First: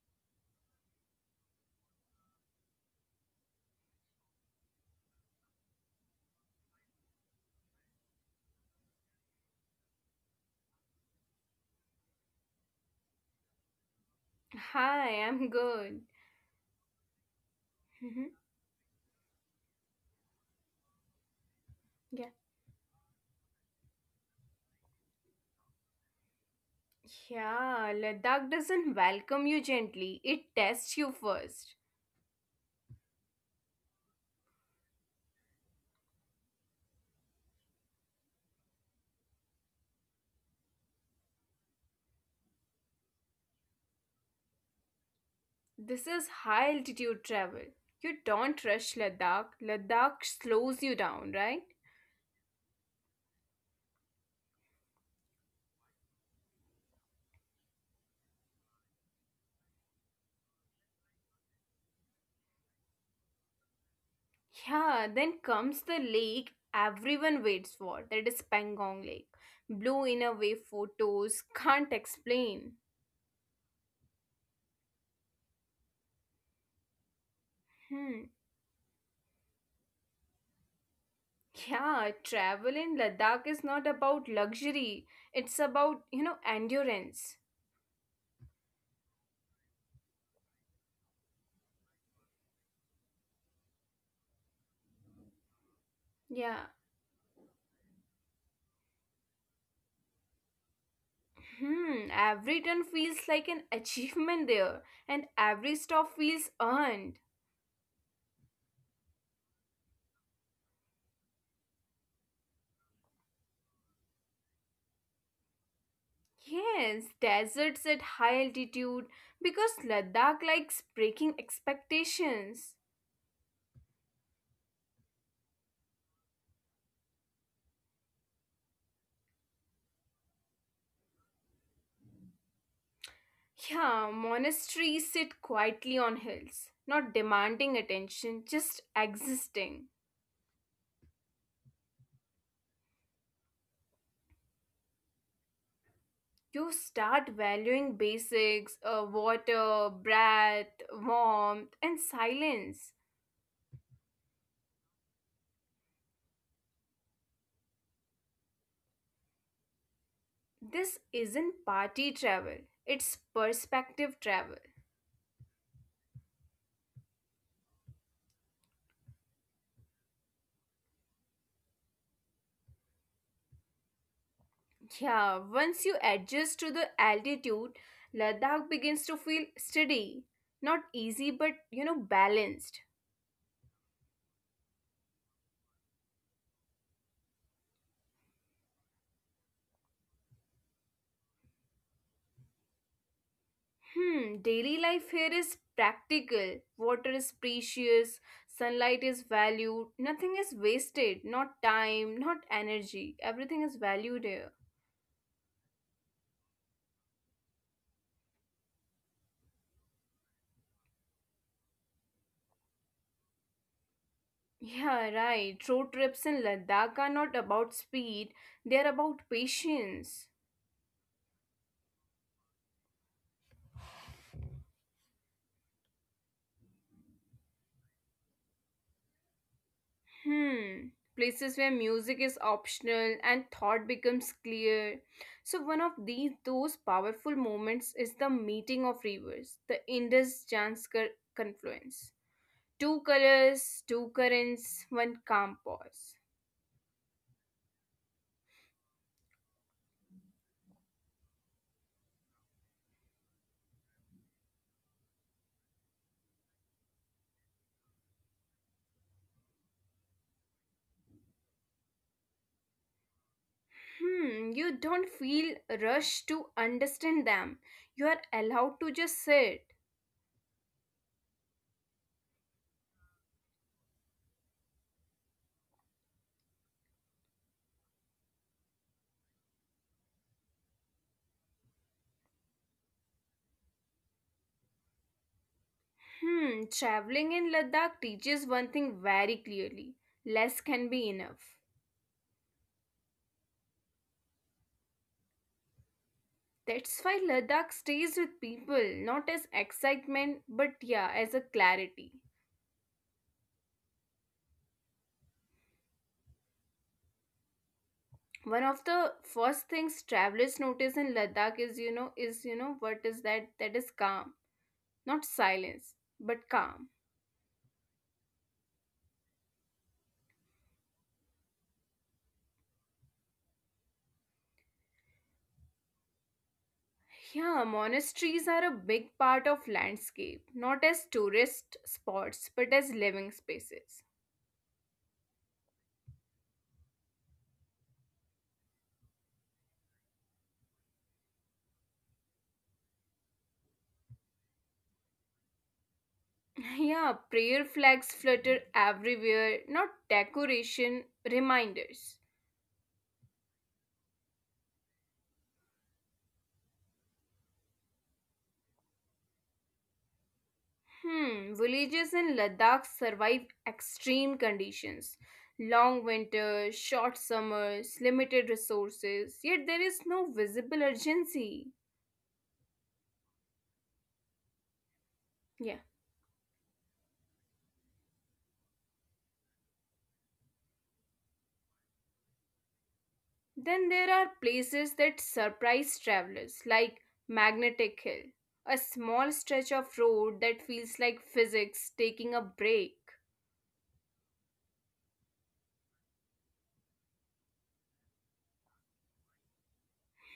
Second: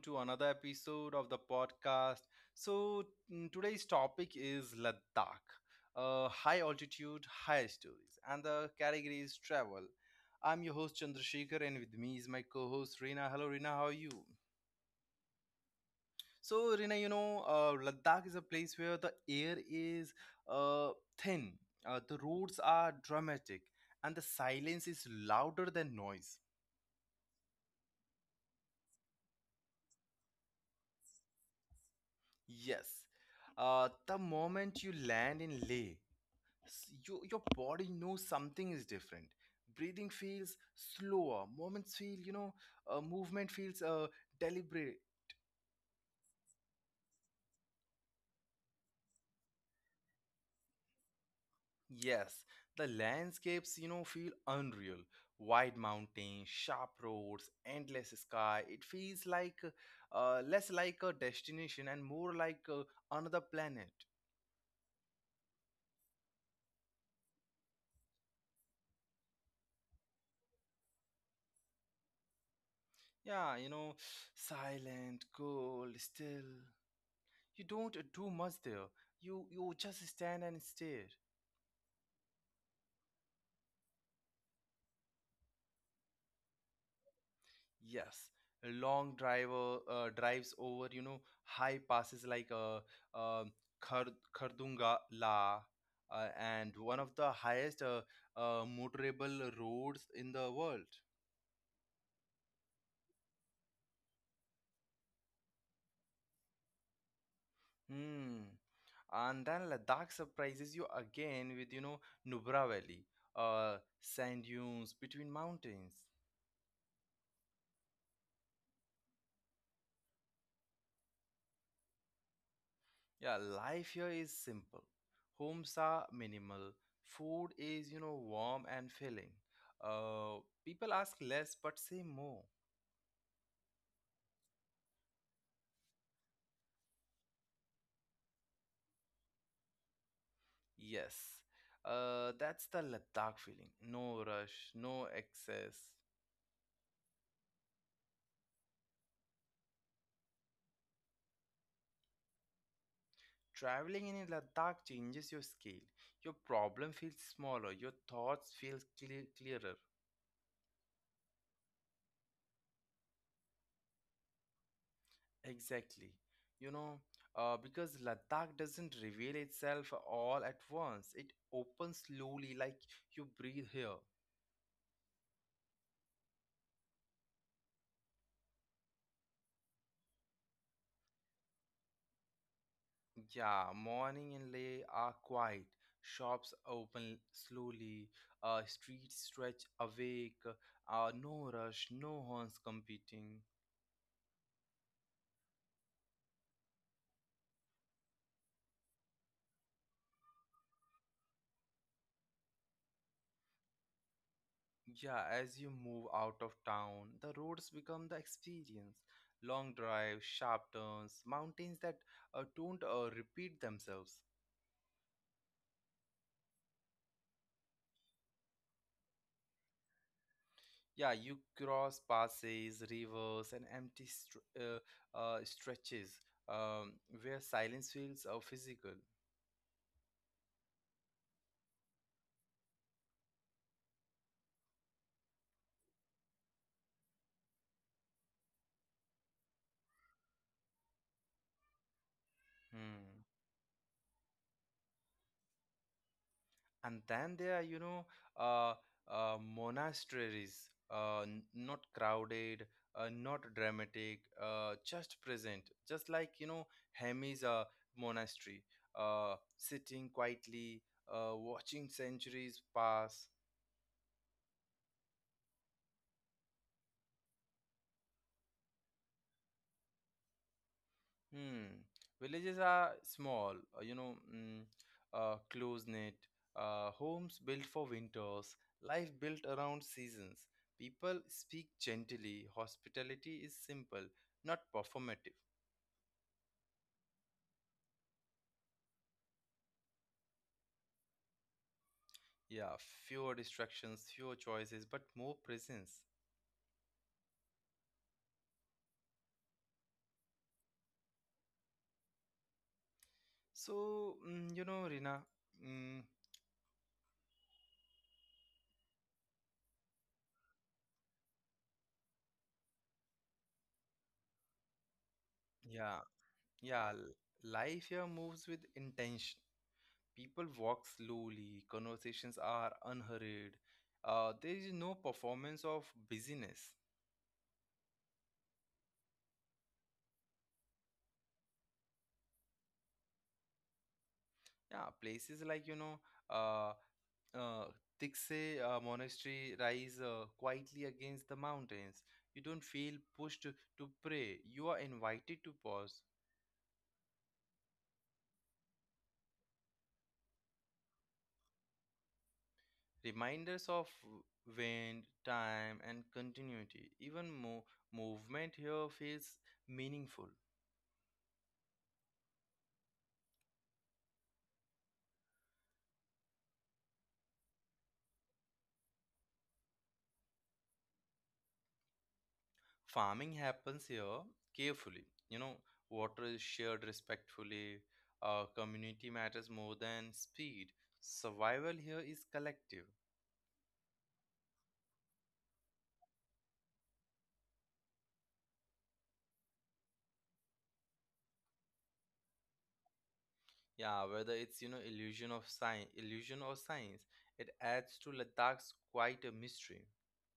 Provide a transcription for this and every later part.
to another episode of the podcast. So, today's topic is Ladakh, high altitude, high stories, and the category is travel. I'm your host, Chandrasekhar, and with me is my co host, Reena. Hello, Reena, how are you? Hi, I'm good. So, Rina, Ladakh Mhm. is a place where the air is uh, thin, the Yeah. roads are dramatic, and the silence is louder than noise. Yeah, Ladakh doesn't welcome you gently, it tests you first. Yes. The moment you land in Leh, your body knows something is different. Breathing feels slower. Moments feel, you know, movement feels deliberate. This is high altitude travel. You don't rush Ladakh, Ladakh slows you down, right? Yes, the landscapes feel unreal. Wide mountains, sharp roads, endless sky. It feels like less like a destination and more like another planet. Yeah, then comes the lake everyone waits for that is Pangong Lake. Blue in a way photos can't explain. Yeah, silent, cold, still. You don't Hmm. do much there. You just stand and stare. Yeah, travel in Ladakh is not about luxury, it's about, endurance. Yes, a long driver drives over high passes like um Khardunga La. And Yeah. one of the highest motorable roads in the world. Hmm, every turn feels like an achievement there, and every stop feels earned. Hmm. And then Ladakh surprises you again with Nubra Valley, uh, sand dunes between mountains. Yes, deserts at high altitude because Ladakh likes breaking expectations. Yeah, life here is simple. Homes are minimal. Food is warm and filling. People ask less but say more. Yeah, monasteries sit quietly on hills, not demanding attention, just existing. Yes, that's the Ladakh feeling. No rush, no excess. You start valuing basics, water, breath, warmth, and silence. Traveling in Ladakh changes your scale. Your problem feels smaller. Your thoughts feel clearer. This isn't party travel, it's perspective travel. Exactly. You know, because Ladakh doesn't reveal itself all at once. It opens slowly, like you breathe here. Yeah, once you adjust to the altitude, Ladakh begins to feel steady. Not easy, but balanced. Yeah, morning and late are quiet. Shops open slowly. Streets stretch awake. No rush, no horns competing. Hmm, daily life here is practical. Water is precious, sunlight is valued, nothing is wasted, not time, not energy. Everything is valued here. Yeah, as you move out of town, the roads become the experience. Long drives, sharp turns, mountains that don't repeat themselves. Yeah, right. Road trips in Ladakh are not about speed, they are about patience. Yeah, you cross passes, rivers, and empty stretches, um, where silence feels physical. Hmm. Places where music is optional and thought becomes clear. So one of these those powerful moments is the meeting of rivers, the Indus Janskar confluence. Two Hmm. colors, two currents, one calm pause. And then there are, uh, monasteries, not crowded, not dramatic, just present, just like Hemi's monastery, sitting quietly, watching centuries pass. Hmm, you don't feel rushed to understand them. You are allowed to just sit. Hmm. Villages are small, close-knit, homes built for winters, life built around seasons. People speak gently. Hospitality is simple, not performative. Hmm, traveling in Ladakh teaches one thing very clearly. Less can be enough. Yeah, fewer distractions, fewer choices, but more presence. That's why Ladakh stays with people, not as excitement, but yeah, as a clarity. So, Rina, mm, One of the first things travelers notice in Ladakh is what is that? That is calm. Not yeah, silence, but yeah, calm. life here moves with intention. People walk slowly. Conversations are unhurried. There is no performance of busyness. Yeah, monasteries are a big part of landscape, not as tourist spots, but as living spaces. Yeah, places like uh, uh, Tikse monastery rise quietly against the mountains. You don't feel pushed to pray. You are invited to pause. Yeah, prayer flags flutter everywhere, not decoration, reminders. Reminders of wind, time, and continuity. Even more movement here feels meaningful. Hmm, villages in Ladakh survive extreme conditions. Long winters, short summers, limited resources, yet there is no visible urgency. Farming happens here carefully. Yeah. Water is shared respectfully. Community matters more than speed. Survival here is collective. Then there are places that surprise travelers, like Magnetic Hill, a small stretch of road that feels like physics taking a break. Yeah, whether it's illusion of science illusion or science, it adds to Ladakh's quite a mystery.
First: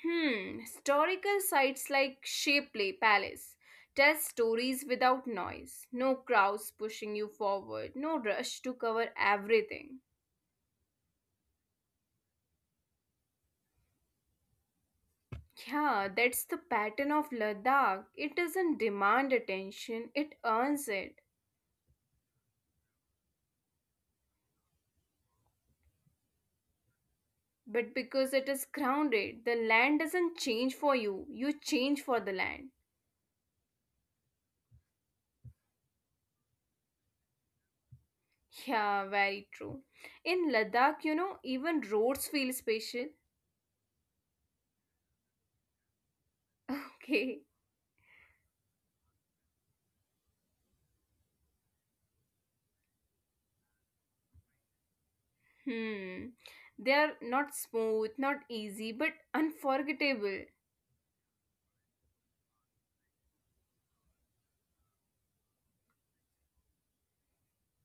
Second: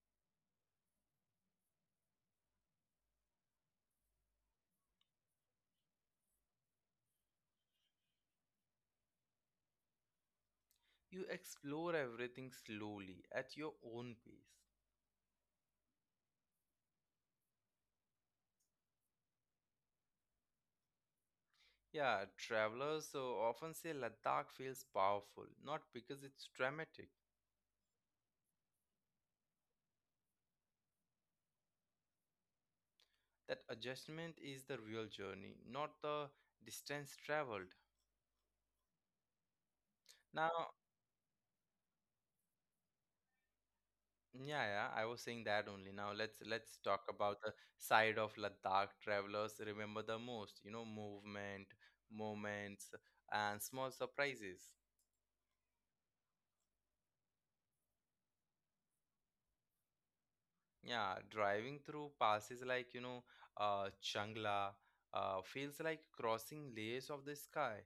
Hmm, historical sites like Shapley Palace tell stories without noise, no crowds pushing you forward, no rush to cover everything. You explore everything slowly at your own pace. Yeah, that's the pattern of Ladakh. It doesn't demand attention, it earns it. Yeah, travelers so often say Ladakh feels powerful, not because it's dramatic. But because it is grounded, the land doesn't change for you, you change for the land. That adjustment is the real journey, not the distance traveled. Yeah, very true. In Now, Ladakh, even roads feel special. yeah, yeah, I was saying that only. Now let's talk Okay. about the side of Ladakh travelers remember the most, movement, moments, and small surprises. Hmm. They are not smooth, not easy, but unforgettable. Yeah, driving through passes like Changla feels like crossing layers of the sky.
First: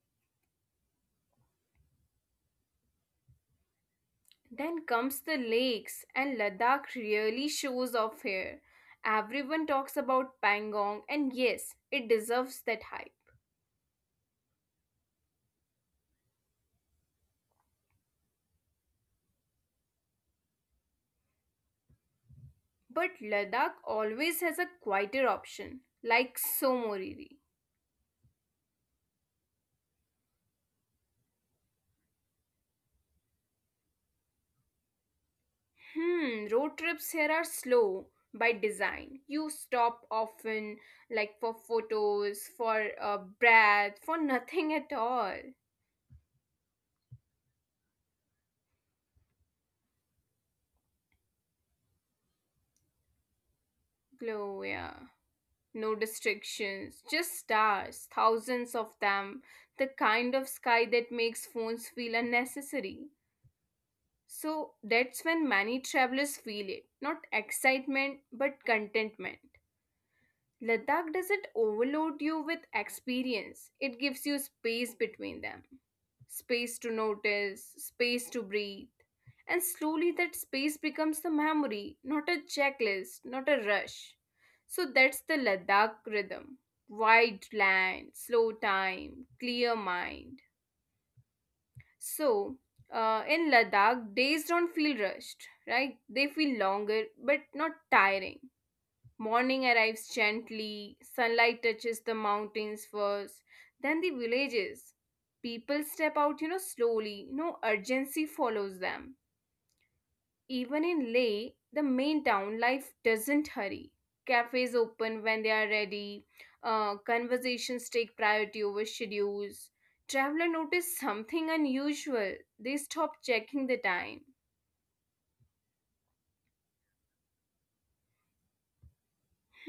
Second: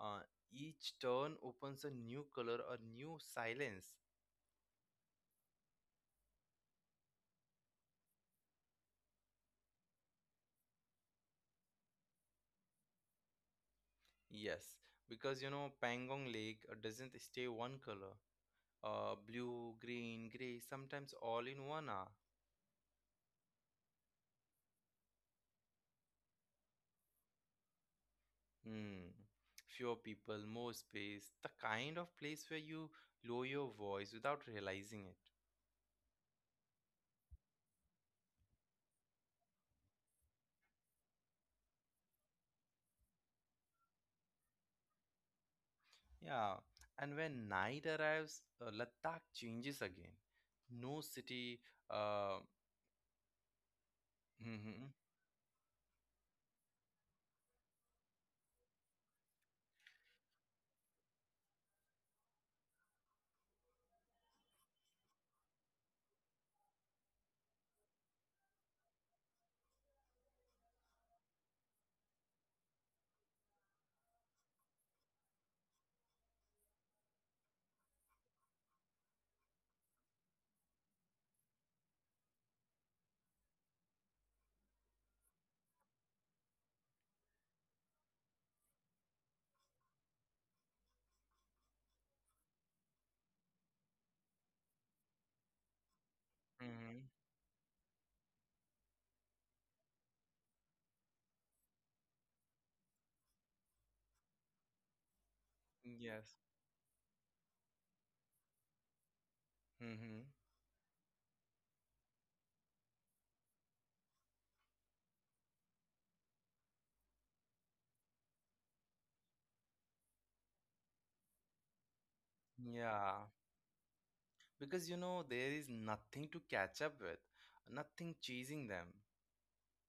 Uh, each turn opens a new color, a new silence. Then comes the lakes, and Ladakh really shows off here. Everyone talks about Pangong, and yes, it deserves that hype. Yes, because Pangong Lake doesn't stay one color. Blue, green, gray, sometimes all in one hour. But Ladakh always has a quieter option, like Somoriri. Hmm. Fewer people, more space, the kind of place where you lower your voice without realizing it. Hmm, road trips here are slow by design. You stop often, like for photos, for a breath, for nothing at all. Yeah, and when night arrives, Ladakh changes again. No city. Uh, Glow, mm-hmm, yeah. No restrictions, just stars, thousands of them, the kind of sky that makes phones feel unnecessary. So that's when many travelers feel it not excitement, but contentment. Ladakh doesn't overload you with experience, it gives you space between them space to notice, space to breathe. And slowly that space becomes a memory, not a checklist, not a rush. So that's the Ladakh rhythm wide land, slow time, clear mind. So in Ladakh, days don't feel rushed, right? They feel mm-hmm, longer but not tiring. Morning arrives gently, sunlight touches the mountains first, then the villages. People step yes. out, slowly, no urgency follows them. Mm-hmm, Even in Leh, the main town, life doesn't hurry. Cafes open when they are ready, conversations take priority over schedules. Traveler notice something unusual. They yeah, stop checking the time. because there is nothing to catch up with, nothing chasing them.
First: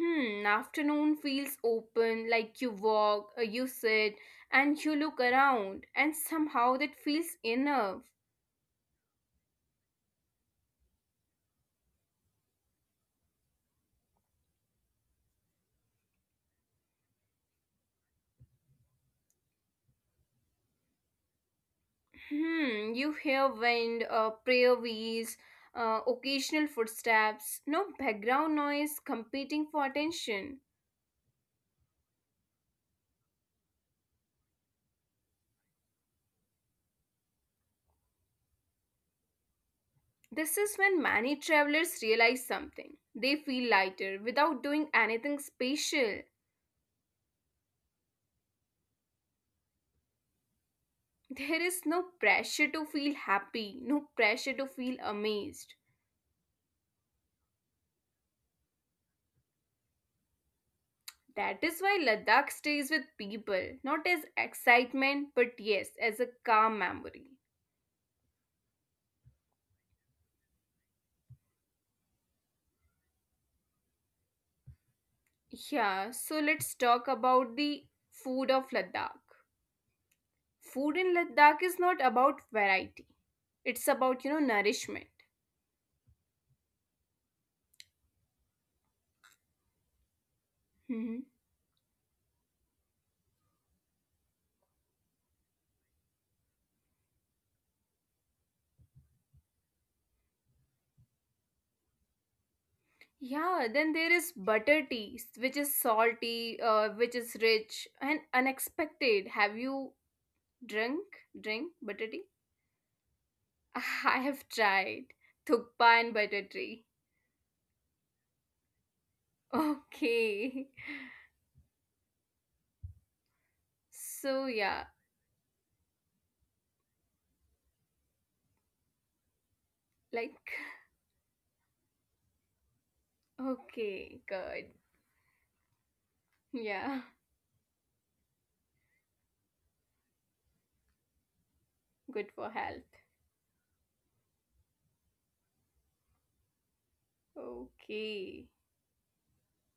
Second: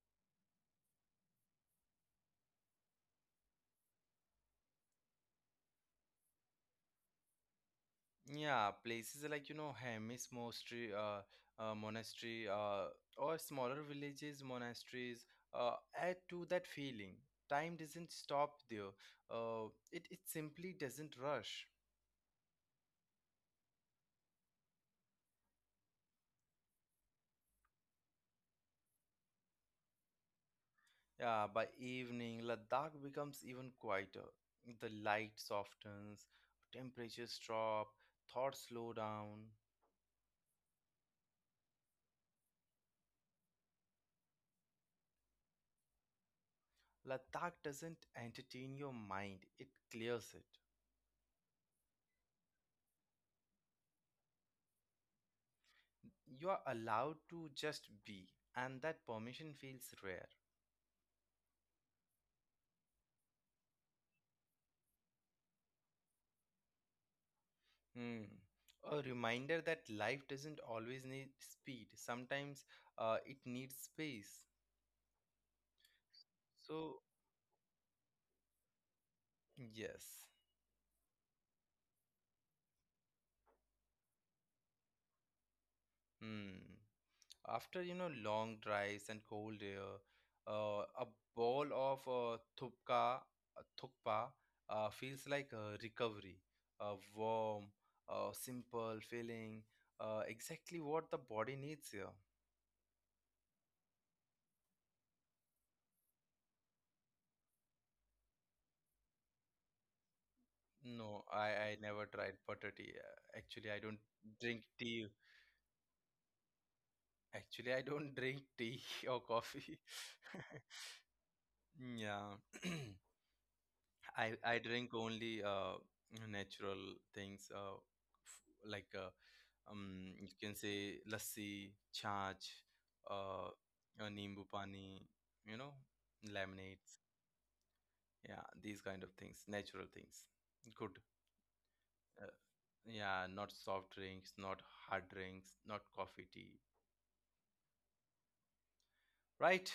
Hmm, afternoon feels open, like you walk, you sit, and you look around, and somehow that feels enough. Yeah, places like Hemis Monastery, or smaller villages, monasteries, uh, add to that feeling. Time doesn't stop there. It simply doesn't rush. Hmm, you hear wind, prayer wheels, occasional footsteps, no background noise competing for attention. Yeah, by evening, Ladakh becomes even quieter. The light softens, temperatures drop, thoughts slow down. This is when many travelers realize something. They feel lighter without doing anything special. Ladakh doesn't entertain your mind; it clears it. There is no pressure to feel happy, no pressure to feel amazed. You are allowed to just be, and that permission feels rare. That is why Ladakh stays with people, not as excitement, but yes, as a calm memory. Hmm. A reminder that life doesn't always need speed. Sometimes it needs space. Yeah, so let's So, talk about the food of Ladakh. yes. Food in Ladakh is not about variety, it's about, nourishment. Hmm. After long drives and cold air, a Hmm. bowl of thukpa feels like a recovery, a warm, simple feeling, exactly what the body needs here. Yeah, then there is butter tea, which is salty, which is rich and unexpected. Have you drink No, I, drink I never butter tea? tried butter tea. Actually, I don't I have drink tried tea. thukpa and butter tea. Actually, I don't drink tea or coffee. Okay. Yeah, I So drink yeah, only natural things like you can like say lassi, chaach, okay, nimbu good. pani, you know, lemonades. Yeah, Yeah, these kind of things, natural things. Good. Uh, good for health. yeah, not soft drinks, not hard drinks, not coffee, tea, Okay. right?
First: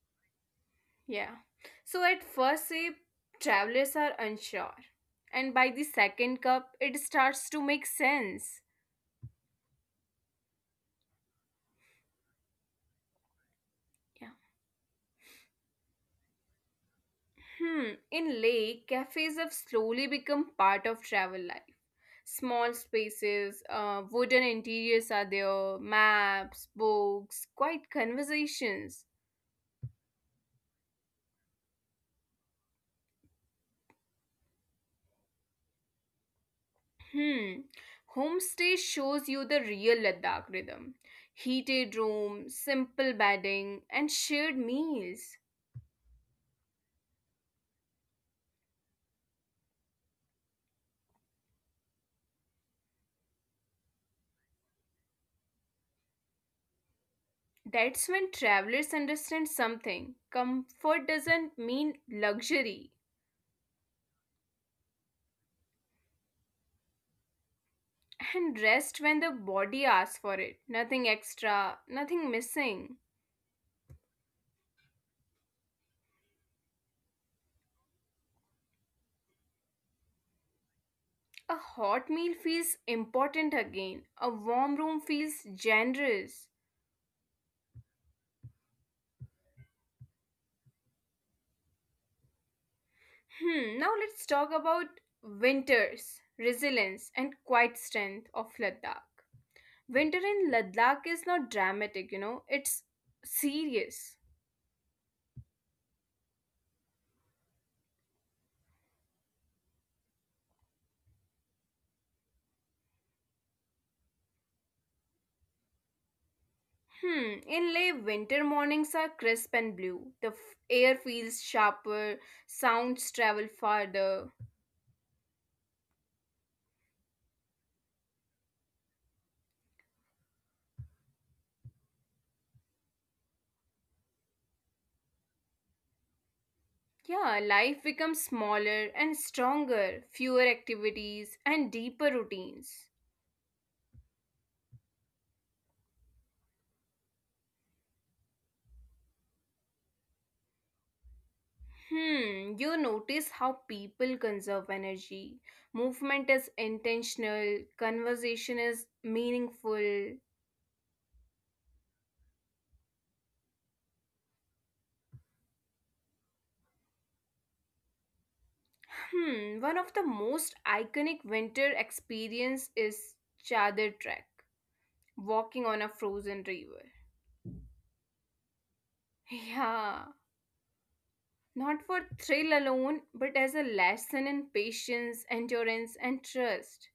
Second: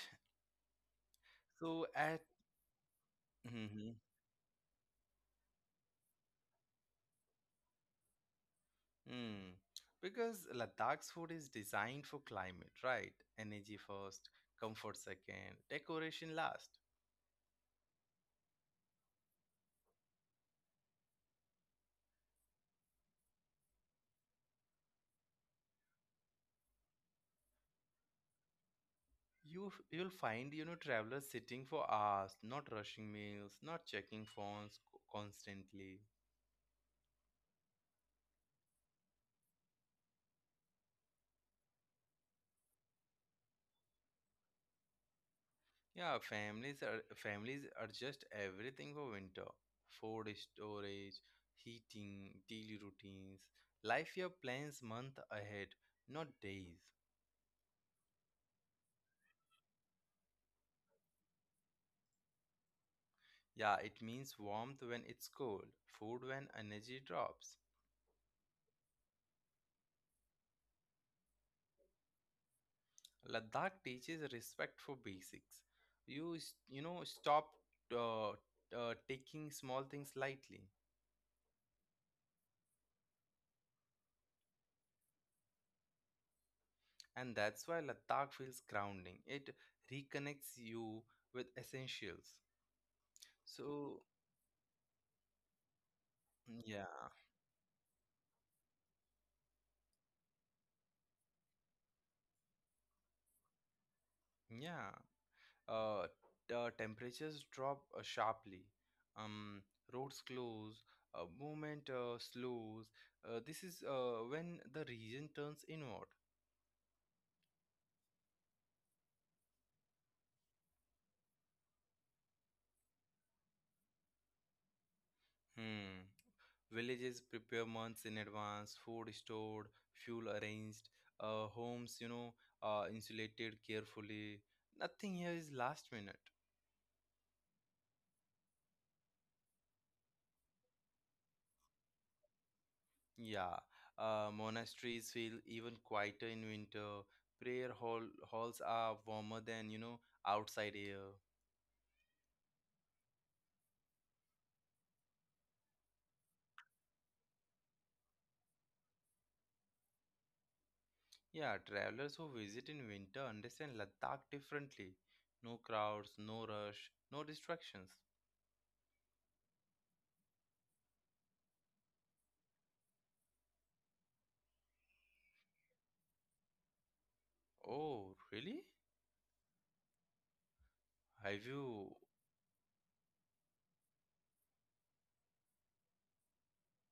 Yeah. So So at at. first sip, travelers Mhm. are unsure. And by the second cup, it starts to make sense. Mm. Because Ladakh's food is designed for climate, right? Energy Yeah. first, comfort second, decoration last. Hmm. In Lake, cafes have slowly become part of travel life. Small spaces, wooden interiors are there, maps, books, quiet conversations. You'll find travelers sitting for hours, not rushing meals, not checking phones constantly. Hmm. Homestay shows you the real Ladakh rhythm. Heated room, simple bedding, and shared meals. Yeah, families adjust everything for winter. Food storage, heating, daily routines. Life year plans month ahead, not days. That's when travelers understand something. Comfort doesn't mean luxury. Yeah, it means warmth when it's cold, food when energy drops. And rest when the body asks for it. Nothing extra, nothing missing. Ladakh teaches respect for basics. You s- you know stop uh, taking small things lightly, A hot meal feels important again. A warm room feels generous. and that's why Ladakh feels grounding. It reconnects you with essentials. Hmm, So. now let's talk about winters, Yeah, resilience, and quiet strength of Ladakh. Winter in Ladakh is not dramatic, it's serious. yeah. Uh, the temperatures drop sharply. Um, roads close, movement slows. This is when the region turns inward. Hmm, in Leh, winter mornings are crisp and blue. The air feels sharper, sounds travel farther. Hmm. Villages prepare months in advance, food stored, fuel arranged, homes, insulated carefully. Nothing here is last minute. Yeah, life becomes smaller and stronger, fewer activities, and deeper routines. Yeah, monasteries feel even quieter in winter. Prayer halls are warmer than outside air. Hmm, you notice how people conserve energy. Movement is intentional, conversation is meaningful. Yeah, travelers who visit in winter understand Ladakh differently. No crowds, no rush, no distractions. Hmm, one of the most iconic winter experience is Chadar Trek, walking on a frozen river. Oh, really? Yeah, Have not you? for thrill alone, but as a lesson in patience, endurance, and trust.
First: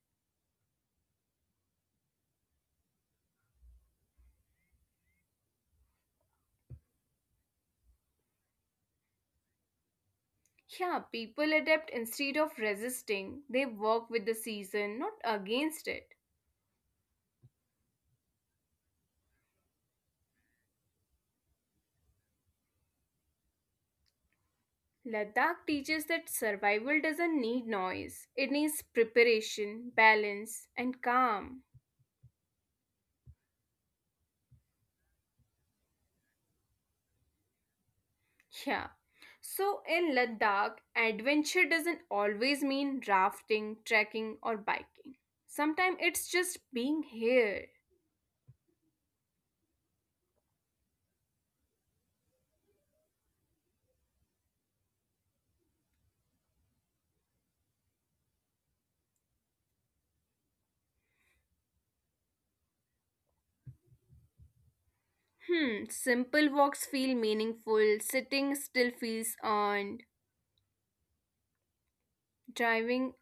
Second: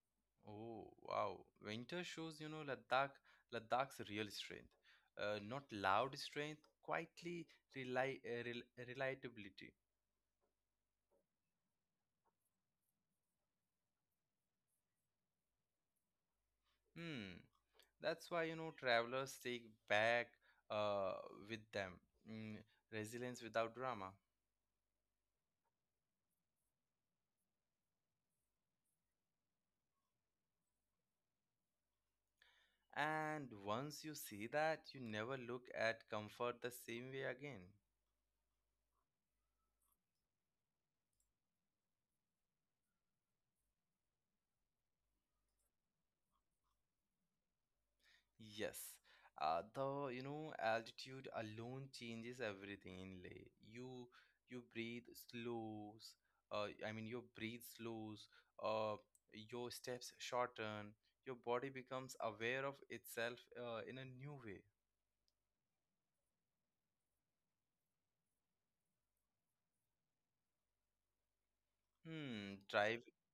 Oh, wow. Winter shows Ladakh's real strength. Not loud strength, quietly rely, rel reliability. Yeah, people adapt instead of resisting. They work with the season, not against it. Hmm. That's why travelers take back uh, with them, mm, resilience without drama. Ladakh teaches that survival doesn't need noise, it needs preparation, balance, and calm. And once you see that, you never look at comfort the same way again. Yeah. So, in Ladakh, adventure doesn't always mean rafting, trekking, or biking. Sometimes it's just being here. Yes. The altitude alone changes everything in Leh. You breathe slows. I mean, your breathe slows. Uh, your steps shorten. Your body becomes aware of itself in a new way. Hmm, simple walks feel meaningful, sitting still feels earned, Hmm, drive driving,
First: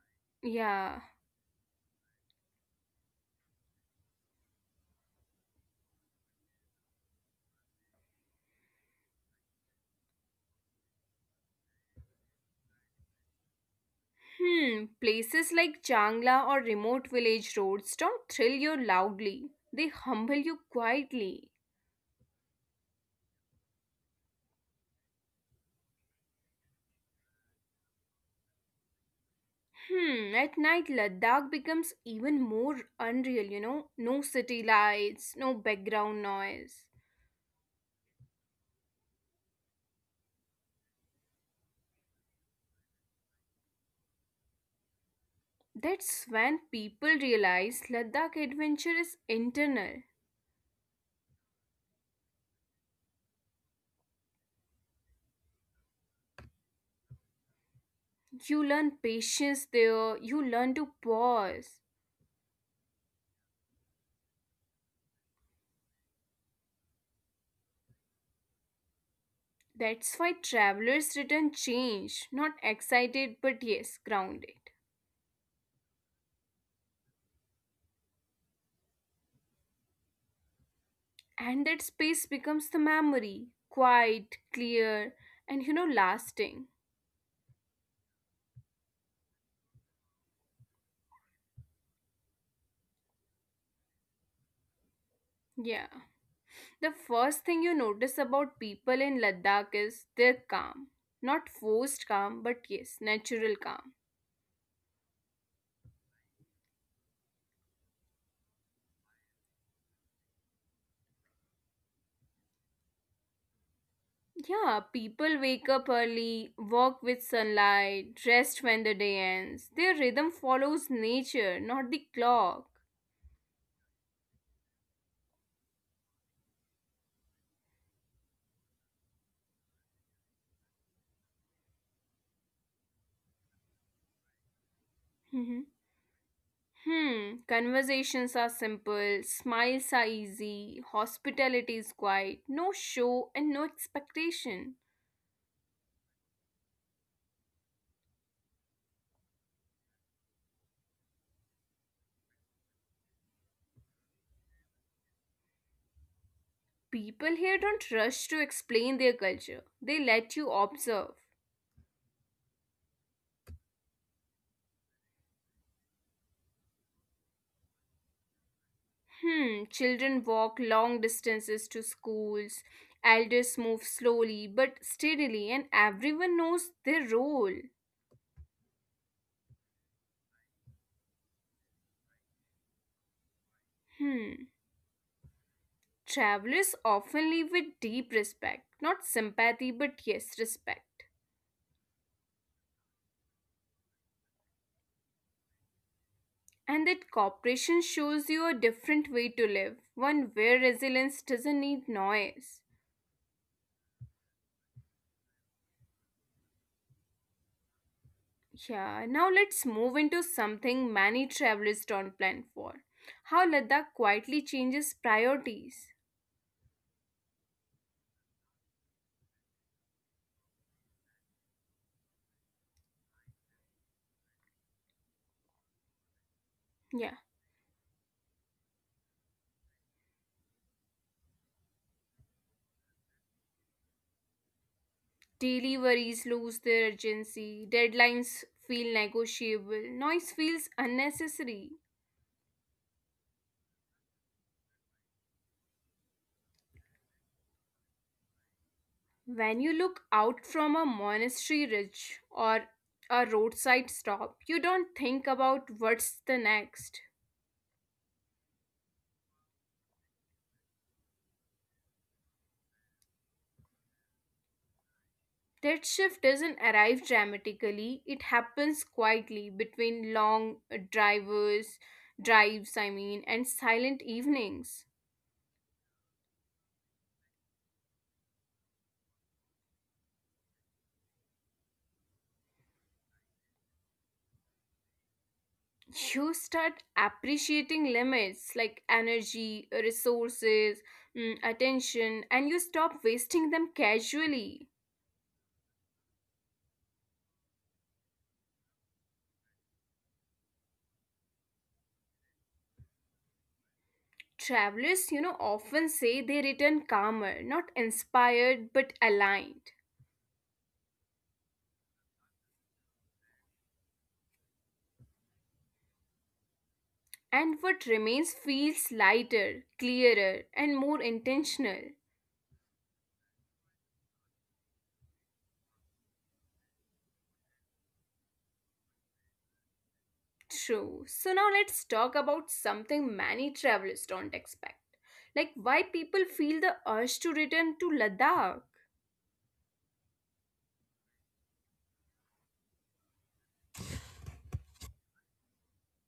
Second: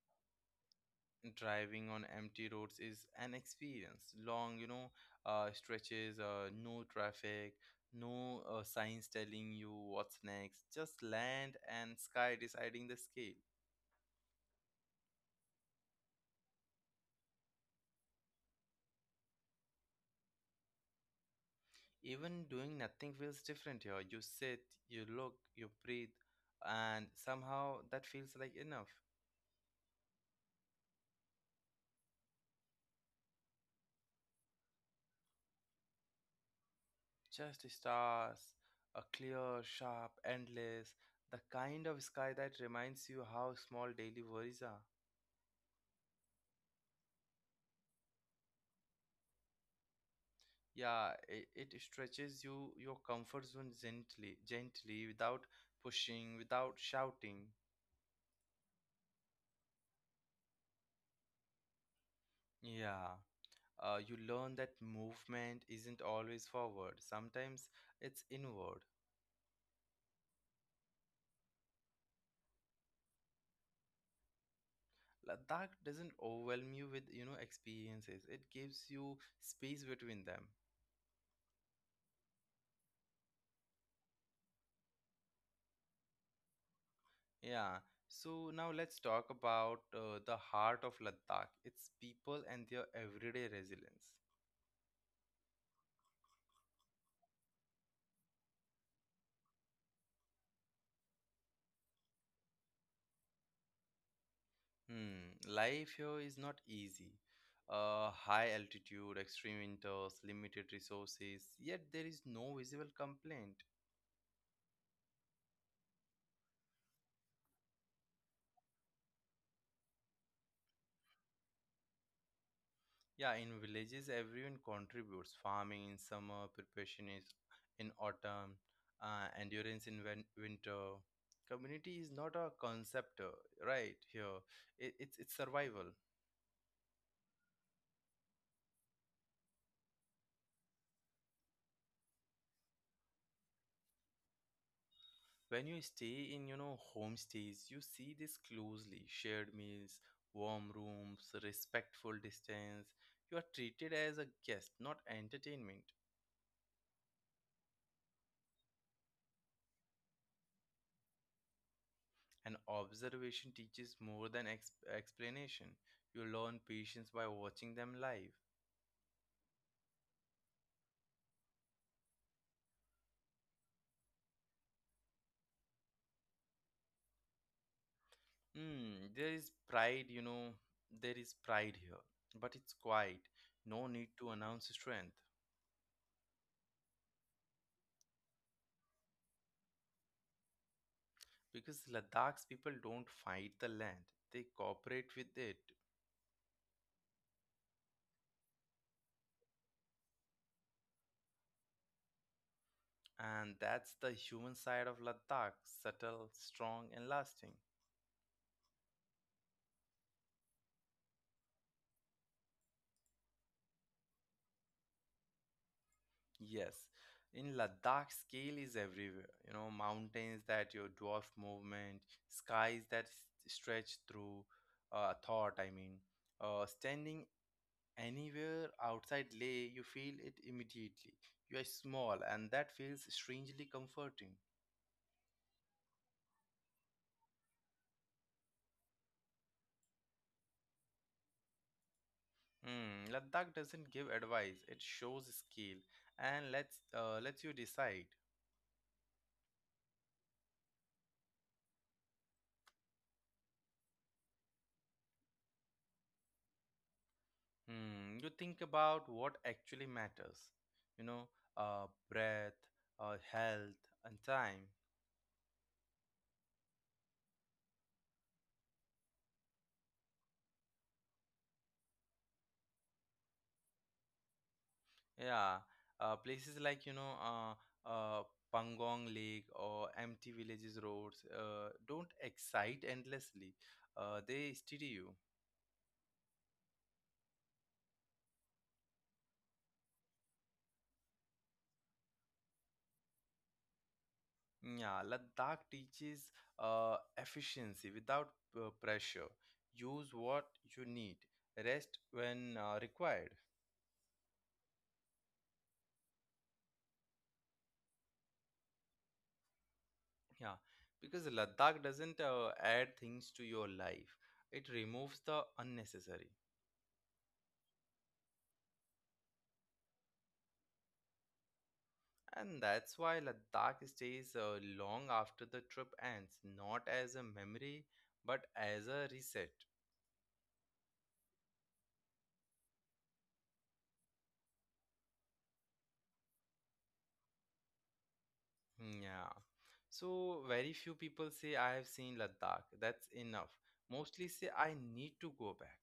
yeah. driving on empty roads is an experience. Long stretches, no traffic, no signs telling you what's next. Just land and sky deciding the scale. Hmm, places like Changla or remote village roads don't thrill you loudly, they humble you quietly. Even doing nothing feels different here. You sit, you look, you breathe, and somehow that feels like enough. Hmm, at night Ladakh becomes even more unreal. No city lights, no background noise. Just stars, a clear, sharp, endless, the kind of sky that reminds you how small daily worries are. That's when people realize Ladakh adventure is internal. Yeah, it stretches your comfort zone gently, gently, without pushing, without shouting. You learn patience there, you learn to pause. Yeah. You learn that movement isn't always forward. Sometimes it's inward. That's why travelers return changed, not excited but yes, grounded. Ladakh doesn't overwhelm you with experiences. It gives you space between them. And that space becomes the memory, quiet, clear, and lasting. Yeah. So now let's talk about the heart of Ladakh. Its people and their everyday resilience. Yeah. The first thing you notice about people in Ladakh is their calm. Not forced calm, but yes, natural calm. Hmm, life here is not easy. High altitude, extreme winters, limited resources, yet there is no visible complaint. Yeah, people wake up early, walk with sunlight, rest when the day ends. Their rhythm follows nature, not the clock. Yeah, in villages, everyone contributes farming in summer, preparation is in autumn, endurance in winter. Community is not a concept, right? Here, it's survival. Hmm, conversations are simple, smiles are easy, hospitality is quiet, no show and no expectation. When you stay in homestays, you see this closely. Shared meals, warm rooms, respectful distance. You are treated as a guest, not entertainment. People here don't rush to explain their culture, they let you observe. And observation teaches more than explanation. You learn patience by watching them live. Hmm, children walk long distances to schools, elders move slowly but steadily, and everyone knows their role. Hmm, there is pride here, but it's quiet. No need to Hmm, announce strength, travelers often leave with deep respect, not sympathy but yes, respect. because Ladakh's people don't fight the land, they cooperate with it. And that cooperation shows you a different way to live, one where resilience doesn't need noise. And that's the human side of Ladakh, subtle, strong, and lasting. Yeah, now let's move into something many travelers don't plan for how Ladakh quietly changes priorities. Yes, in Ladakh, scale is everywhere. Mountains that your dwarf movement, skies that stretch through thought, I mean. Uh, Yeah, standing anywhere outside Leh, you feel it immediately. You are small, and that feels strangely comforting. daily worries lose their urgency, deadlines feel negotiable, noise feels unnecessary. Hmm, Ladakh doesn't give advice, it shows scale and lets you decide. When you look out from a monastery ridge or a roadside stop, you don't think about what's the next. Hmm, you think about what actually matters, you know, uh, breath, health, and time. That shift doesn't arrive dramatically, it happens quietly between long drivers, drives, I mean, and silent evenings. Yeah, places like, uh, Pangong Lake or empty villages roads don't excite endlessly. They steady you. You start appreciating limits like energy, resources, attention, and you stop wasting them casually. Yeah, Ladakh teaches efficiency without pressure. Use what you need, rest when required. Travelers, often say they return calmer, not inspired, but aligned. Yeah, because Ladakh doesn't add things to your life, it removes the unnecessary. And what remains feels lighter, clearer, and more intentional. And that's why Ladakh stays long after the trip ends, not as a memory, but as a reset. True. So now let's talk about something many travelers don't expect. Like why people feel the urge to return to Ladakh. Hmm. Yeah. So, very few people say, I have seen Ladakh, that's enough. Mostly say, I need to go back.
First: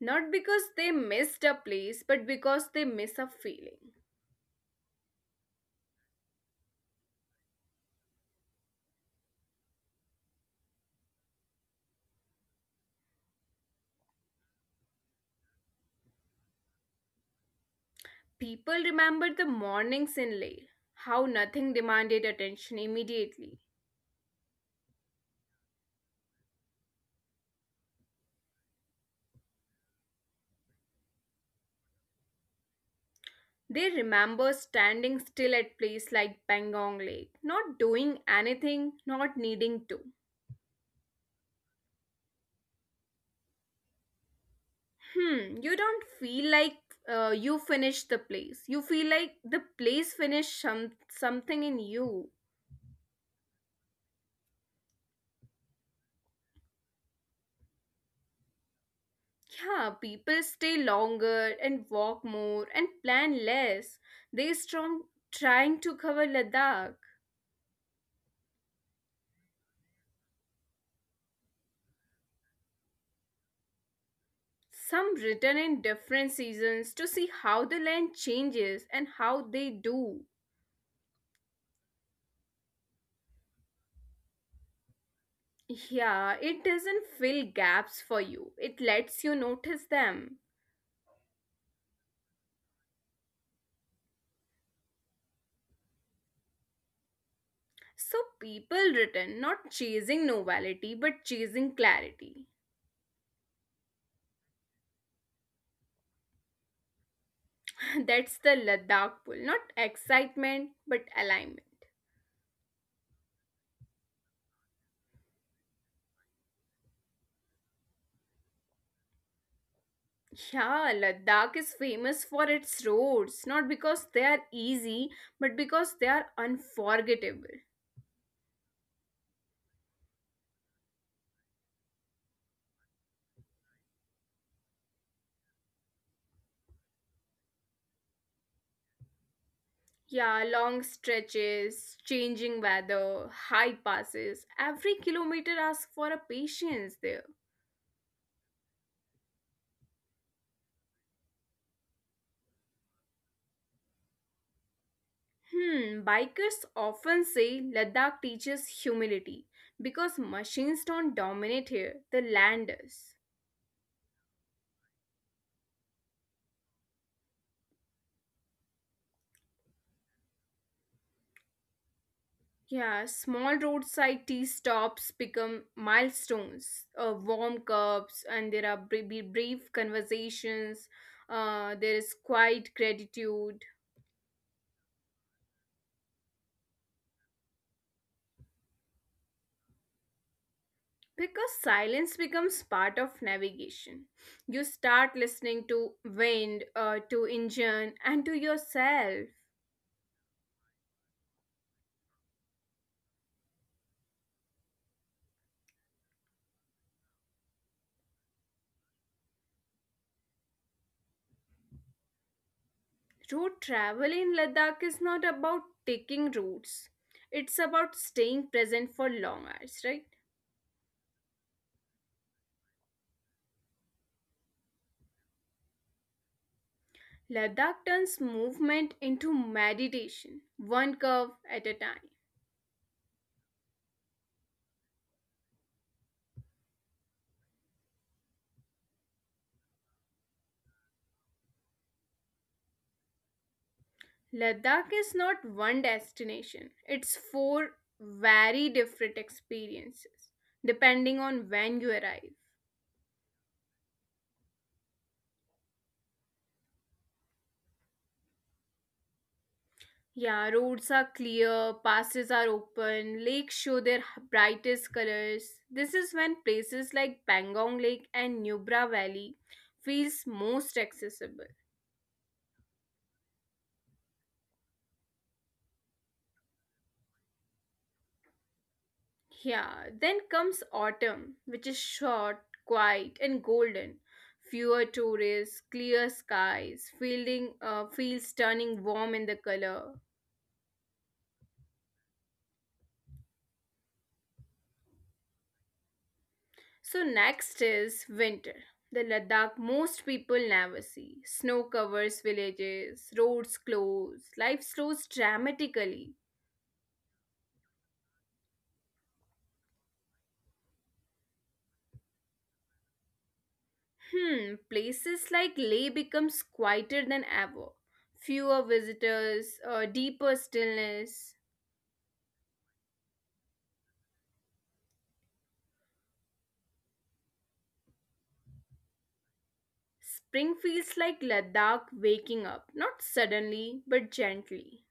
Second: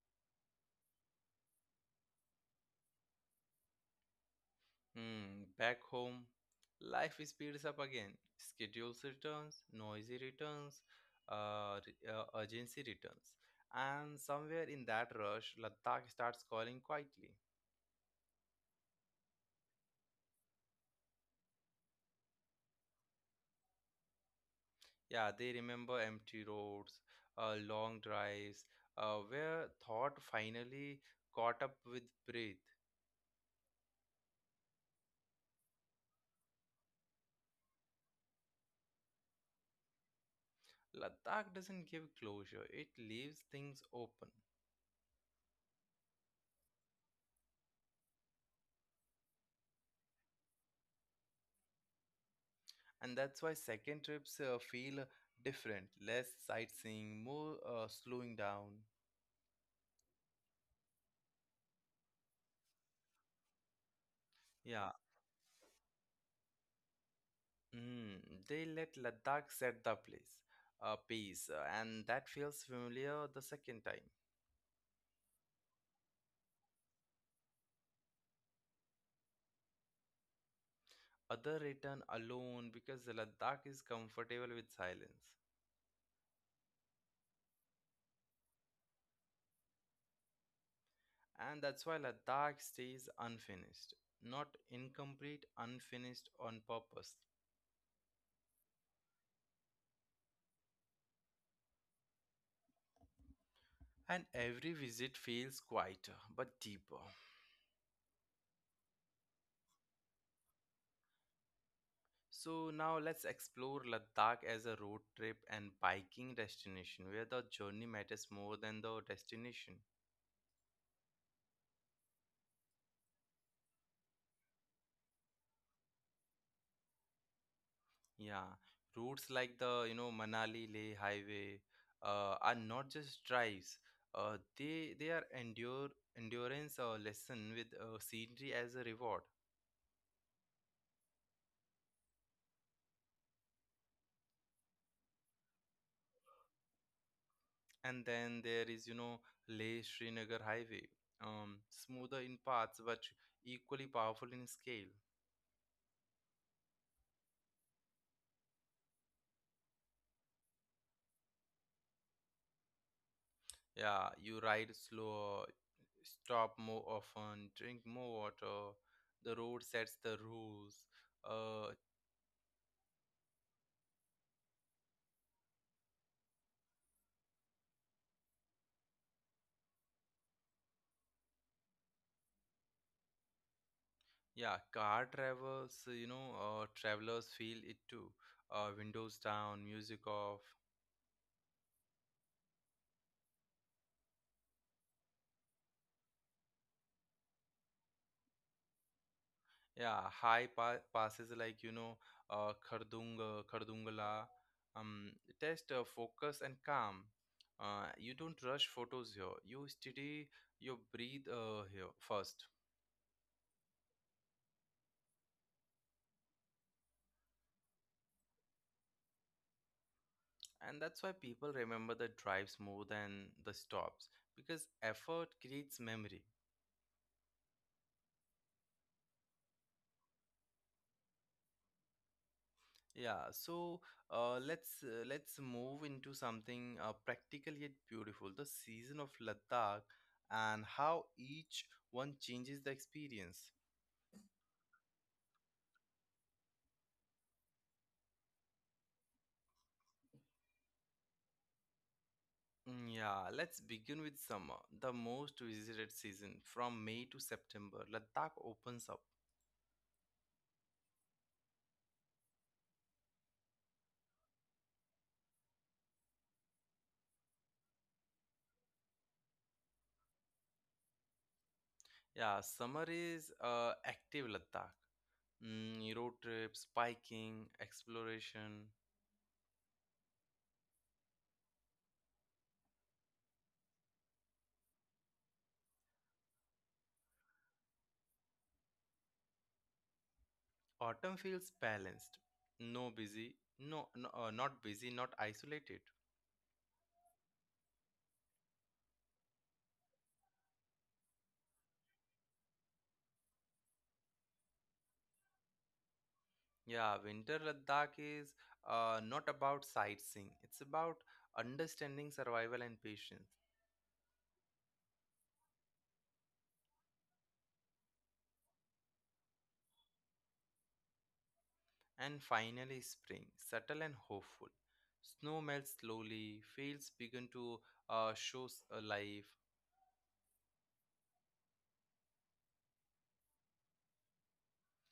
Not because they missed a place, but because they miss a feeling. Hmm, back home, life speeds up again. Schedules returns, noisy returns, urgency returns. And somewhere in that rush, Ladakh starts calling quietly. People remember the mornings in Leh, how nothing demanded attention immediately. Yeah, they remember empty roads, long drives, where thought finally caught up with breath. They remember standing still at place like Pangong Lake, not doing anything, not needing to. Ladakh doesn't give closure, it leaves things open. Hmm, you don't feel like you finished the place. You feel like the place finished something in you. And that's why second trips feel different, less sightseeing, more slowing down, Yeah, people stay longer and walk more and plan less. They yeah. strong trying to cover Ladakh. mm, they let Ladakh set the place pace, and that feels familiar the second time. Some return in different seasons to see how the land changes and how they do. Other return alone because the Ladakh is comfortable with silence. Yeah, it doesn't fill gaps for you, it lets you notice them. And that's why Ladakh stays unfinished, not incomplete, unfinished on purpose. So people return not chasing novelty but chasing clarity. And every visit feels quieter but deeper. That's the Ladakh pull, not excitement but alignment. So now let's explore Ladakh as a road trip and biking destination, where the journey matters more than the destination. Yeah, Ladakh is famous for its roads, not because they are easy but because they are unforgettable. Yeah, routes like the, you know, Manali Leh highway are not just drives. They are endure endurance lesson with scenery as a reward. Yeah, long stretches, changing weather, high passes. Every kilometer asks for a patience there. And then there is, you know, Leh Srinagar highway, smoother in parts but equally powerful in scale. Hmm, bikers often say Ladakh teaches humility because machines don't dominate here, the land does. Yeah, you ride slower, stop more often, drink more water. The road sets the rules. Uh, Yeah, small roadside tea stops become milestones, warm cups, and there are brief conversations. There is quiet gratitude yeah, car drivers, travelers feel it too. Windows down, music off. because silence becomes part of navigation. You start listening to wind, to engine, and to yourself. Yeah, passes like, you know, Khardunga, Khardungala. Um, Test focus and calm. You don't rush photos here. You study your breathe here first. Road travel in Ladakh is not about taking routes. It's about staying present for long hours, right? And that's why people remember the drives more than the stops, because effort creates memory. Ladakh turns movement into meditation, one curve at a time. Yeah, so let's move into something practical yet beautiful, the season of Ladakh and how each one changes the experience. Ladakh is not one destination, it's four very different experiences, depending on when you arrive. Mm, yeah, let's begin with summer, the most visited season from May to September. Ladakh opens up. Yeah, roads are clear, passes are open, lakes show their brightest colors. This is when places like Pangong Lake and Nubra Valley feels most accessible. Yeah, summer is active Ladakh. Mm, road trips, biking, exploration. Yeah, then comes autumn, which is short, quiet, and golden. Fewer tourists, clear skies, fielding, fields turning warm in the color. Autumn feels balanced. No busy, no, no Not busy, not isolated. So next is winter. The Ladakh most people never see. Snow covers villages, roads close, life slows dramatically. Yeah, winter Ladakh is not about sightseeing. It's about understanding survival and patience. Hmm, places like Leh becomes quieter than ever. Fewer visitors, a deeper stillness. And finally, spring, subtle and hopeful. Snow melts slowly, fields begin to life. Spring feels like Ladakh waking up, not suddenly, but gently.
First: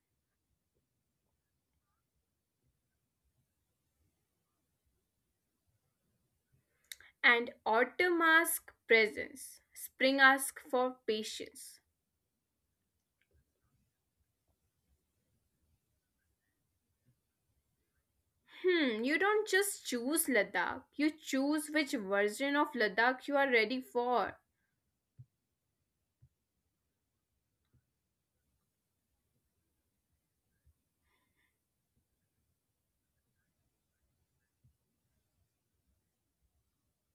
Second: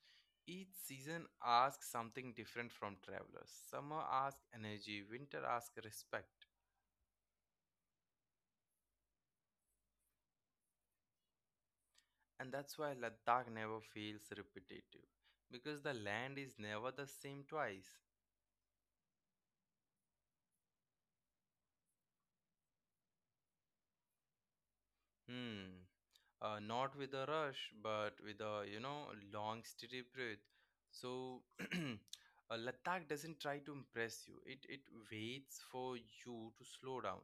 Each season asks something different from travelers. Summer asks energy, winter asks respect. And autumn asks presence. Spring asks for patience. And that's why Ladakh never feels repetitive, because the land is never the same twice. Hmm, you don't just choose Ladakh, you choose which version of Ladakh you are ready for. Hmm. Not with a rush, but with a, you know, long, steady breath. So, Ladakh doesn't try to impress you, it waits for you to slow down.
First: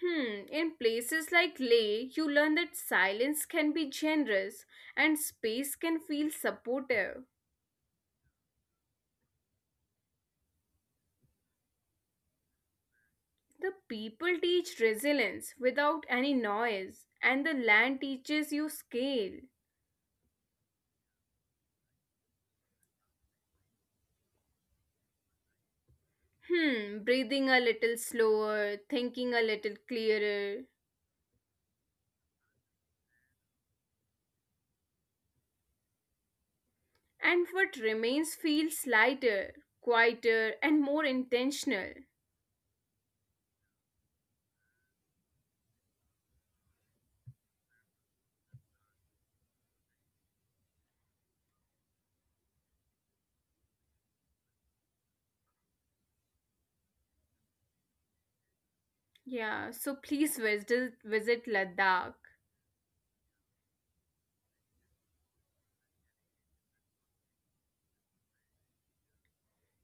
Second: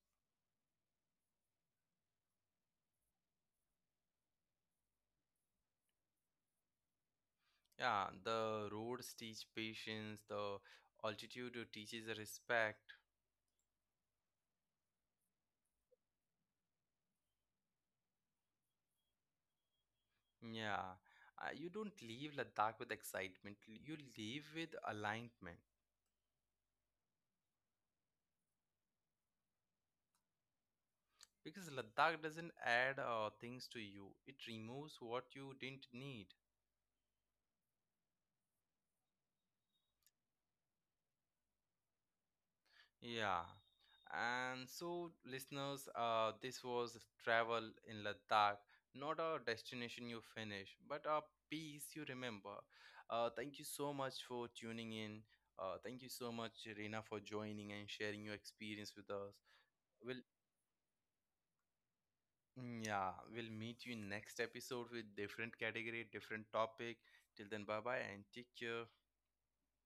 Hmm, in places like Leh, you learn that silence can be generous and space can feel supportive. Yeah, the roads teach patience, the altitude teaches respect. The people teach resilience without any noise, and the land teaches you scale. Yeah, you don't leave Ladakh with excitement. You leave with alignment, Hmm, breathing a little slower, thinking a little clearer, because Ladakh doesn't add things to you. It removes what you didn't need. and what remains feels lighter, quieter, and more intentional. Yeah. And so, listeners, this was travel in Ladakh, not a destination you finish, but a piece you remember. Thank you so much for tuning in. Thank you so much, Reena, for joining and sharing your experience with us. Yeah, so We'll— please visit Ladakh. mm, yeah, we'll meet you in next episode with different category, different topic. Till then, bye bye and take care.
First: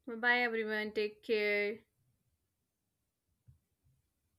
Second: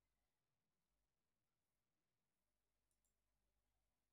Bye bye everyone. Take care.